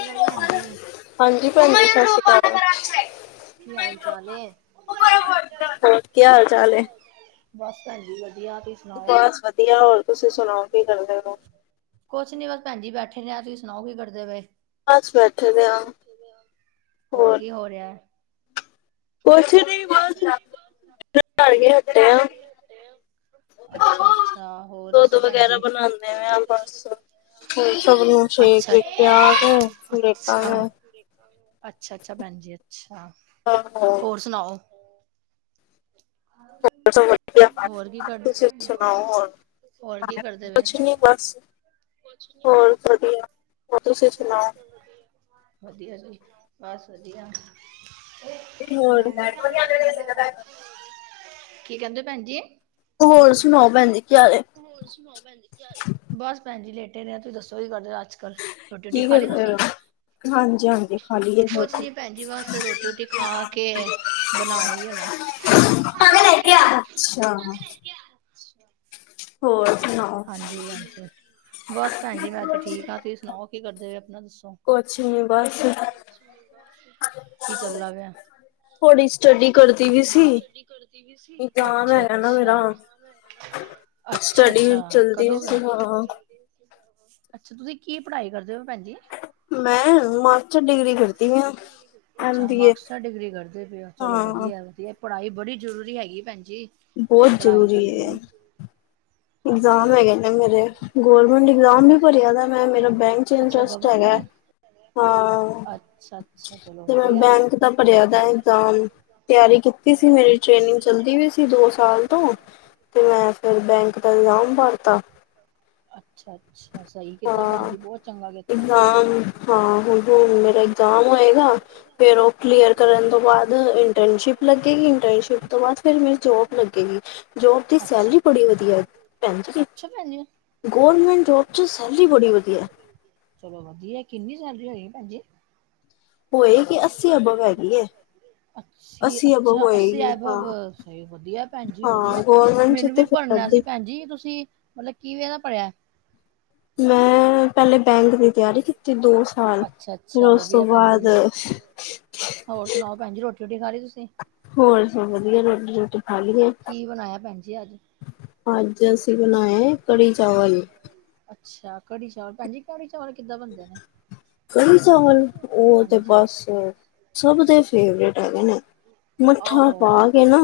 Hello ਭੈਣ ਜੀ। ਹਾਂਜੀ ਭੈਣ ਜੀ ਸਤਿ ਕੀ ਸ਼੍ਰੀ ਹਾਲ ਚਾਲ ਹੈ? ਅਕਾਲ ਹੋਰ ਕੀ ਹਾਲ ਚਾਲ ਹੈ ਬਸ ਹਾਂਜੀ ਵਧੀਆ ਤੁਸੀ? ਬਸ ਵਧੀਆ, ਹੋਰ ਤੁਸੀਂ ਸੁਣਾਓ, ਕੀ ਕਰਦੇ ਹੋ? ਕੁਛ ਨੀ ਬਸ ਭੈਣ ਜੀ ਬੈਠੇ ਨੇ ਆ ਤੁਸੀਂ ਸੁਣਾਓ ਕੀ ਕਰਦੇ ਪਏ? ਬਸ ਬੈਠੇ ਦੇ ਬਸ ਆ ਬੈਠੇ ਦੇ ਆ ਹੋਰ ਕੀ ਹੋ ਰਿਹਾ ਹੈ? ਕੁਛ। ਨਹੀਂ ਕੁਛ ਬਸ ਨਹੀਂ ਬਸ। ਘਰ ਗਏ। ਤੇ ਦੁੱਧ ਵਗੈਰਾ ਜੀ ਬਣਾਉਂਦੇ ਪਏ ਆ ਬਸ। ਸਭ ਨੂੰ ਸੇਕ ਦੇ ਕੇ ਆ ਕੇ ਲੇਟਾ। ਹਾਂ। ਅੱਛਾ, ਅੱਛਾ, ਭੈਣ ਜੀ, ਅੱਛਾ। ਹਾਂ ਹਾਂ। ਹੋਰ ਸੁਣਾਓ? ਸਭ ਵਧੀਆ ਹੋਰ ਕੀ ਕਰਦੇ ਤੁਸੀਂ ਪਏ ਆ। ਸੁਣਾਓ ਹੋਰ ਹੋਰ ਕੀ ਕਰਦੇ ਪਏ ਕੁਛ ਨਹੀਂ ਬਸ ਕੁਛ ਨਿ ਹੋਰ ਬਸ। ਵਧੀਆ ਹੋਰ ਤੁਸੀਂ ਸੁਣਾਓ? ਵਧੀਆ ਜੀ, ਬਸ ਵਧੀਆ। [inaudible] ਹੋਰ ਕੀ ਕਹਿੰਦੇ ਭੈਣ ਜੀ? ਹੋਰ ਸੁਣਾਓ ਭੈਣ ਜੀ ਕੀ ਹਾਲ ਏ? ਹੋਰ ਸੁਣਾਓ ਭੈਣ ਜੀ ਕੀ ਹਾਲ ਹੈ ਬਸ ਭੈਣ ਜੀ ਲੇਟੇ ਹੋਏ ਆ। ਤੁਸੀਂ ਦੱਸੋ ਕੀ ਕਰਦੇ ਹੋ ਅੱਜ। ਕੱਲ ਰੋਟੀ ਰੂਟੀ ਖਾ ਲਈ ਤੁਸੀਂ? ਹਾਂਜੀ ਹਾਂਜੀ ਖਾ ਲਈ। ਕੁਛ ਨੀ ਭੈਣ ਜੀ ਬਸ ਰੋਟੀ ਰੋਟੀ ਖਾ ਕੇ ਬਣਾਈ ਹੁਣੇ। ਕਿਹਾ ਲੈ ਕੇ ਆ। ਸੁਣਾਓ? ਹਾਂਜੀ ਹਾਂਜੀ। ਬਸ ਭੈਣ ਜੀ, ਮੈਂ ਤੇ ਠੀਕ ਹਾਂ ਤੁਸੀਂ ਸੁਣਾਓ ਕੀ ਕਰਦੇ ਹੋ ਆਪਣਾ ਦੱਸੋ? ਕੁਛ ਨੀ ਬਸ ਕੀ ਚੱਲਦਾ ਪਿਆ? ਥੋੜੀ ਸਟੱਡੀ ਕਰਦੀ ਵੀ ਥੋੜੀ ਸੀ। ਸਟਡੀ ਕਰਦੀ ਪਈ ਸੀ ਇਗਜ਼ਾਮ ਅਛਾ ਹੈਗਾ ਨਾ ਮੇਰਾ। ਅੱਛਾ। ਅੱਛਾ ਸਟੱਡੀ ਅੱਛਾ ਚਲਦੀ ਵੀ ਕਦੋਂ ਵੈ? ਸੀ। ਹਾਂ ਅੱਛਾ, ਤੁਸੀਂ ਕੀ ਪੜ੍ਹਾਈ ਕਰਦੇ ਹੋ ਭੈਣ ਜੀ? ਮੈਂ ਮਾਸਟਰ ਮੈਂ ਡਿਗਰੀ ਕਰਦੀ ਪਈ ਆ। ਮਾਸਟਰ ਡਿਗਰੀ ਕਰਦੀ ਪਈ ਐਮ ਅੱਛਾ ਬੀ ਏ। ਮਾਕਸਟਰ ਡਿਗਰੀ ਕਰਦੇ ਪਏ ਚਲੋ ਹਾਂ, ਵਧੀਆ। ਵਧੀਆ ਪੜ੍ਹਾਈ ਬੜੀ ਜ਼ਰੂਰੀ ਹੈਗੀ ਭੈਣਜੀ। ਬਹੁਤ ਜ਼ਰੂਰੀ ਏ। ਇਗਜ਼ਾਮ ਹਾਂਜੀ ਹੈਗੇ ਨੇ ਮੇਰੇ, ਗਵਰਮੈਂਟ ਇਗਜ਼ਾਮ ਵੀ ਬਸ ਭਰਿਆ ਦਾ ਮੈਂ ਮੇਰਾ ਬੈਂਕ। ਵਿੱਚ ਅੱਛਾ ਇੰਟਰਸਟ ਹੈਗਾ ਗਵਰਮੈਂਟ ਹਾਂ ਅੱਛਾ-ਅੱਛਾ ਚਲੋ ਜਿਵੇਂ ਵਧੀਆ ਐ। ਬੈਂਕ ਦਾ। ਭਰਿਆ ਦਾ ਇਗਜ਼ਾਮ। ਤਿਆਰੀ ਕੀਤੀ ਸੀ ਮੇਰੀ ਟ੍ਰੇਨਿੰਗ ਚੱਲਦੀ ਵੀ ਸੀ ਦੋ ਸਾਲ ਤੋਂ ਤੇ ਮੈਂ ਫਿਰ ਬੈਂਕ ਨਾਮ ਭਰਤਾ ਅੱਛਾ ਅੱਛਾ, ਸਹੀ ਕੀਤਾ ਭੈਣ ਹਾਂ ਜੀ ਬਹੁਤ ਚੰਗਾ ਕੀਤਾ ਇਗਜ਼ਾਮ ਹਾਂ, ਹੁਨ ਹੁਨ ਮੇਰਾ ਏਗਜ਼ਾਮ ਹੋਏਗਾ ਫਿਰ ਉਹ ਕਲੀਅਰ ਕਰਨ ਤੋਂ ਬਾਅਦ ਇੰਟਰਨਸ਼ਿਪ ਲੱਗੇਗੀ। ਇੰਟਰਨਸ਼ਿਪ ਤੋਂ ਬਾਅਦ ਫਿਰ ਮੇਰੀ ਜੋਬ ਲੱਗੇਗੀ ਜੋਬ ਦੀ ਅੱਛਾ, ਸੈਲਰੀ ਬੜੀ ਵਧੀਆ ਭੈਨ ਜੀ, ਅੱਛਾ ਭੈਣ ਜੀ ਗੌਰਮੈਂਟ ਜੋਬ ਸੈਲਰੀ ਬੜੀ ਵਧੀਆ ਚਲੋ ਵਧੀਆ, ਕਿੰਨੀ ਸੈਲਰੀ ਹੋਏਗੀ ਭੈਨ ਜੀ ਹੋਏ ਗੀ ਅੱਸੀ ਅਬਵ ਹੈਗੀ ਏ ਅੱਛ ਅੱਛਾ ਅਸੀਂ ਹਾਂ ਐਬਵ, ਵਧੀਆ ਭੈਣ ਜੀ ਵਧੀਆ ਹਾਂ ਗੌਰਮੈਂਟ ਚ ਮੈਨੂੰ ਵੀ ਤੇ ਫਿਰ ਭਣਨਾ ਸੀ ਅੱਧੀ ਭੈਨ ਜੀ, ਤੁਸੀਂ ਮਤਲਬ ਕਿਵੇਂ ਦਾ ਭਰਿਐ ਮੈਂ ਪਹਿਲੇ ਬੈਂਕ ਦੀ ਤਿਆਰੀ ਕੀਤੀ ਦੋ ਸ ਸਾਲ, ਫਿਰ ਅੱਛਾ-ਅੱਛਾ ਉਸ ਤੋਂ ਵਧੀਆ ਭੈਣ ਬਾਅਦ ਜੀ। ਹੋਰ ਸੁਨਾਓ ਭੈਨਜੀ, ਰੋਟੀ ਰੁਟੀ ਖਾ ਲੀ ਤੁਸੀਂ? ਹੋਰ ਸਭ ਵਧੀਆ? ਰੋਟੀ ਰੁਟੀ ਖਾ ਲਈਏ ਕੀ ਬਨਾਇਆ ਭੈਨ ਜੀ ਅੱਜ ਅੱਜ ਅਸੀਂ ਬਨਾਏ ਕੜੀ ਚਾਵਲ ਅੱਛਾ ਕੜੀ ਚਾਵਲ, ਭੈਨਜੀ ਕੜੀ ਚਾਵਲ ਕਿੱਦਾਂ ਬਨਦੇ ਨੇ? ਕੜੀ ਚਾਵਲ ਉਹ ਤੇ ਹਾਂਜੀ ਬਸ ਸਭ ਦੇ ਫੇਵਰੇਟ ਹੈਗੇ ਨੇ ਮੱਠਾ ਆਹੋ ਪਾ ਕੇ ਨਾ,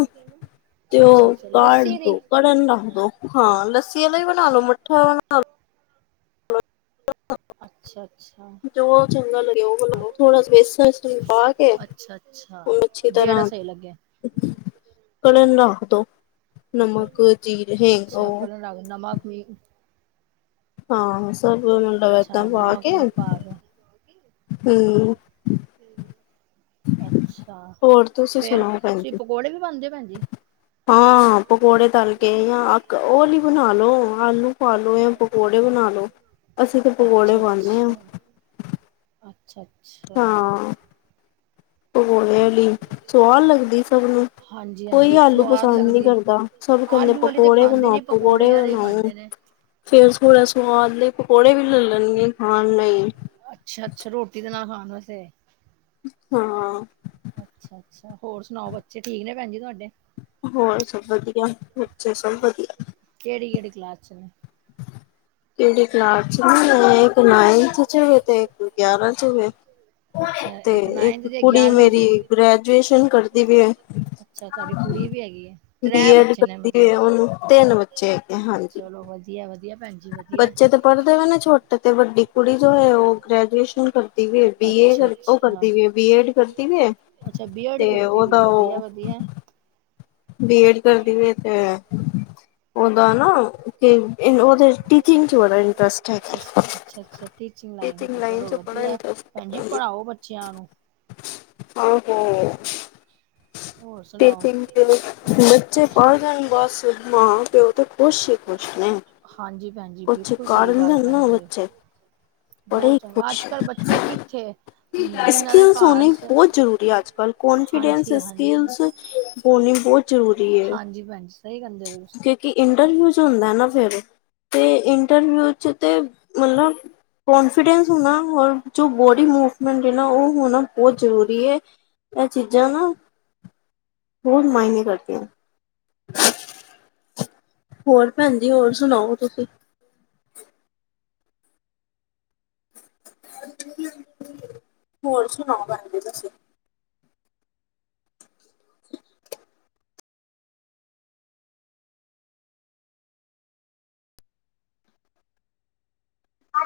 ਤੇ ਉਹ ਅੱਛਾ-ਅੱਛਾ ਕਾੜ ਲੱਸੀ ਦੀ ਦੋ ਕੜਨ ਰੱਖ ਦੋ ਹਾਂ, ਲੱਸੀ ਆਲਾ ਈ ਬਣਾ ਲੋ ਮੱਠਾ ਵਾਲਾ ਵੀ ਬਣਾ ਲਓ ਹ ਅੱਛਾ ਅੱਛਾ, ਜੋ ਚੰਗਾ ਲੱਗੇ ਉਹ ਬਣਾ ਅੱ ਲੋ ਥੋੜਾ ਬੇਸਣ ਪਾ ਕੇ ਅੱਛਾ ਅੱ ਅੱਛਾ, ਉਹਨੂੰ ਅੱਛੀ ਜਿਹੜਾ ਤਰ੍ਹਾਂ ਸਹੀ ਲੱਗੇ ਕੜਨ ਰੱਖ ਦੋ, ਨਮਕ ਅੱਛਾ ਜੀਰੇ ਹਿੰਗ ਔਰ ਕਲਰ ਨਮਕ ਵੀ ਹਾਂ, ਸਬ ਮਤਲਬ ਏਦਾਂ ਅੱਛਾ ਪਾ ਨਮਕ ਕੇ, ਉਮਕ ਪਾ ਕੇ ਹ ਅੱਛਾ, ਹੋਰ ਤੁਸੀਂ ਫੇਰ ਸੁਣਾਓ ਭੈਣ ਤੁਸੀਂ ਜੀ ਪਕੌੜੇ ਵੀ ਪਾਦੇ ੳ ਭੈਨ ਜੀ ਹਾਂ ਪਕੌੜੇ ਤਲ ਕੇ ਜਾਂ ਓਹਲੀ ਬਣਾ ਲੋ ਆਲੂ ਪਾਲੋ ਜਾਂ ਪਕੌੜੇ ਬਣਾ ਲਓ ਅਸੀਂ ਤਾਂ ਪਕੌੜੇ ਅੱਛਾ ਪਾਨੇ ਆ ਅੱਛਾ ਅੱਛਾ, ਅੱਛਾ। ਹਾਂ ਪਕੌੜੇ ਆਲੀ ਸੁਆਦ ਲੱਗਦੀ ਏ ਸਭ ਨੂੰ ਹਾਂਜੀ ਕੋਈ ਹਾਂਜੀ ਆਲੂ ਸਵਾਦ ਪਸੰਦ ਨਹੀ ਲੱਗਦੀ ਹੈ ਕਰਦਾ। ਸਭ ਕਹਿੰਦੇ ਆਲੂ ਵਾਲੀ ਤਾਂ ਪਕੌੜੇ ਖਾਂਦੇ ਬਨਾਓ, ਨੀ ਪਕੌੜੇ ਵਾਲੇ ਬਨਾਓ। ਖਾਂਦੇ ਨੇ ਫੇਰ ਥੋੜ੍ਹਾ ਸੁਵਾਦ ਲਈ ਪਕੌੜੇ ਵੀ ਲੈ ਲਿਲਨਗੇ ਖਾਨ ਲਈ ਅੱਛਾ, ਅੱਛਾ ਰੋਟੀ ਤੇ ਨਾਲ ਖਾੜ ਵਾਸਤੇ ਹਾਂ ਅੱਛਾ, ਅੱਛਾ ਹੋਰ ਸੁਨਾਓ ਬੱਚੇ ਠੀਕ ਨੇ ਭੈਨ ਜੀ ਤੁਹਾਡੇ ਹੋਰ ਸਭ ਵਧੀਆ, ਬੰਚੇ ਸਭ ਵਧੀਆ। ਕੇਹੜੀ ਕੇਹੜੀ ਕਲਾਸ ਚ ਨੇ ਕੇਹੜੀ ਕਲਾਸ ਚ ਨੇ, ਇੱਕ ਨਾਈਨਥ ਚ ਤੇ ਇੱਕ ਗਿਆਰਾਂ ਚ ਵੇ ਅੱਛਾ ਤੇ ਨਾਈਨਥ ਇੱਕ ਤੇ ਕੁੜੀ ਗਿਆਰਵੀਂ ਚ ਮੇਰੀ ਹੈ। ਗ੍ਰੈਜੂਏਸ਼ਨ ਕਰਦੀ ਪਈ ਏ ਅੱਛਾ ਤੁਹਾਡੀ ਕੁੜੀ ਵੀ ਹੈਗੀ ਹੈ ਤ੍ਰੈ ਬੀਐਡ ਬੱਚੇ ਨੇ ਕਰਦੀ ਪਈ ਮਤਲਬ ਉਹਨੂੰ ਤਿੰਨ ਬੱਚੇ ਹੈਗੇ ਹਾਂਜੀ। ਚਲੋ ਵਧੀਆ ਵਧੀਆ ਭੈਨਜੀ ਬੱਚੇ ਤੇ ਪੜ੍ਹਦੇ ਪਏ ਨੇ ਛੋਟੇ ਤੇ ਵੱਡੀ ਕੁੜੀ ਜੋ ਹੈ ਉਹ ਗ੍ਰੈਜੂਏਸ਼ਨ ਕਰਦੀ ਬੀ ਏ ਅੱਛਾ ਕਰ, ਉਹ ਅੱਛਾ ਕਰਦੀ ਬੀਐਡ ਕਰਦੀ ਪਈ ਅੱਛਾ ਬੀਐਡ ਤੇ ਕਰਦੀ ਵੀ ਉਹਦਾ ਵਧੀਆ ਉਹ ਵਧੀਆ ਬੀ ਐਡ ਕਰਦੀ ਪਈ ਹ ਤੇ ਉਹਦਾ ਨਾ, ਉਹਦੇ ਟੀਚਿੰਗ ਚ ਬੜਾ ਇੰਟਰਸਟ ਅੱਛਾ ਹੈਗਾ ਅੱਛਾ ਅੱਛਾ ਟੀਚਿੰਗ ਲਾਈਨ ਤੇ ਚਲੋ ਚ ਬੜਾ ਵਧੀਆ ਇੰਟਰਸਟ ਭੈਨ ਜੀ, ਹੈਗਾ। ਪੜ੍ਹਾਓ ਬੱਚਿਆਂ ਨੂੰ ਆਹੋ, ਹੋਰ ਸੁਣਾਓ ਟੀਚਿੰਗ ਤੇ ਬੱਚੇ ਪੜ੍ਹ ਜਾਨ ਬਸ, ਮਾ ਪਿਉ ਤੇ ਖੁਸ਼ ਹੀ ਖੁਸ਼ ਨੇ ਹਾਂਜੀ ਭੈਣ ਜੀ ਕੁਛ ਬਿਲਕੁਲ ਸਹੀ ਕਰਨ ਗੱਲ ਦੇਣ ਨਾ ਕਹਦੇ ਬੱਚੇ ਬੜੇ ਬਹੁਤ ਹੀ ਚੰਗਾ ਅੱਜ ਖੁਸ਼ ਕੱਲ੍ਹ ਬੱਚੇ ਕਿੱਥੇ ਜਿਨਾਂ ਦੇ ਸਕਿੱਲਸ ਘਰ ਹੋਣੀ ਸ- ਬਹੁਤ ਜ਼ਰੂਰੀ ਅੱਜ ਕੱਲ੍ਹ ਕਾਨਫੀਡੈਂਸ ਹਾਂਜੀ ਹਾਂਜੀ ਐਕਸਪੀਰੀਅਸ ਬੋਣੀ ਬਹੁਤ ਜ਼ਰੂਰੀ ਏ ਹਾਂਜੀ ਭੈਣ ਜੀ ਸਹੀ ਕਹਿੰਦੇ ਪਏ ਤੁਸੀਂ। ਕਿ ਇੰਟਰਵਿਊਜ ਹੁੰਦਾ ਨਾ ਫਿਰ ਤੇ ਇੰਟਰਵਿਊ ' ਤੇ ਮਤਲਬ ਕੋਂਨਫੀਡੈਂਸ ਹੋਣਾ ਔਰ ਜੋ ਬੋਡੀ ਮੂਵਮੈਂਟ ਹੈ ਨਾ ਉਹ ਹੋਣਾ ਬਹੁਤ ਜ਼ਰੂਰੀ ਏ ਇਹ ਚੀਜ਼ਾਂ ਨਾ ਬਹੁਤ ਮਾਇਨੇ ਕਰਦੀਆਂ। [unintelligible] ਹੋਰ ਭੈਣਜੀ ਹੋਰ ਸੁਣਾਓ ਤੁਸੀਂ? ਹੋਰ ਸੁਣਾਔ ਭੈਜੀ ਤੁਸੀਂ [unintelligible] ਹ [unintelligible]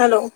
ਹੈਲੋ।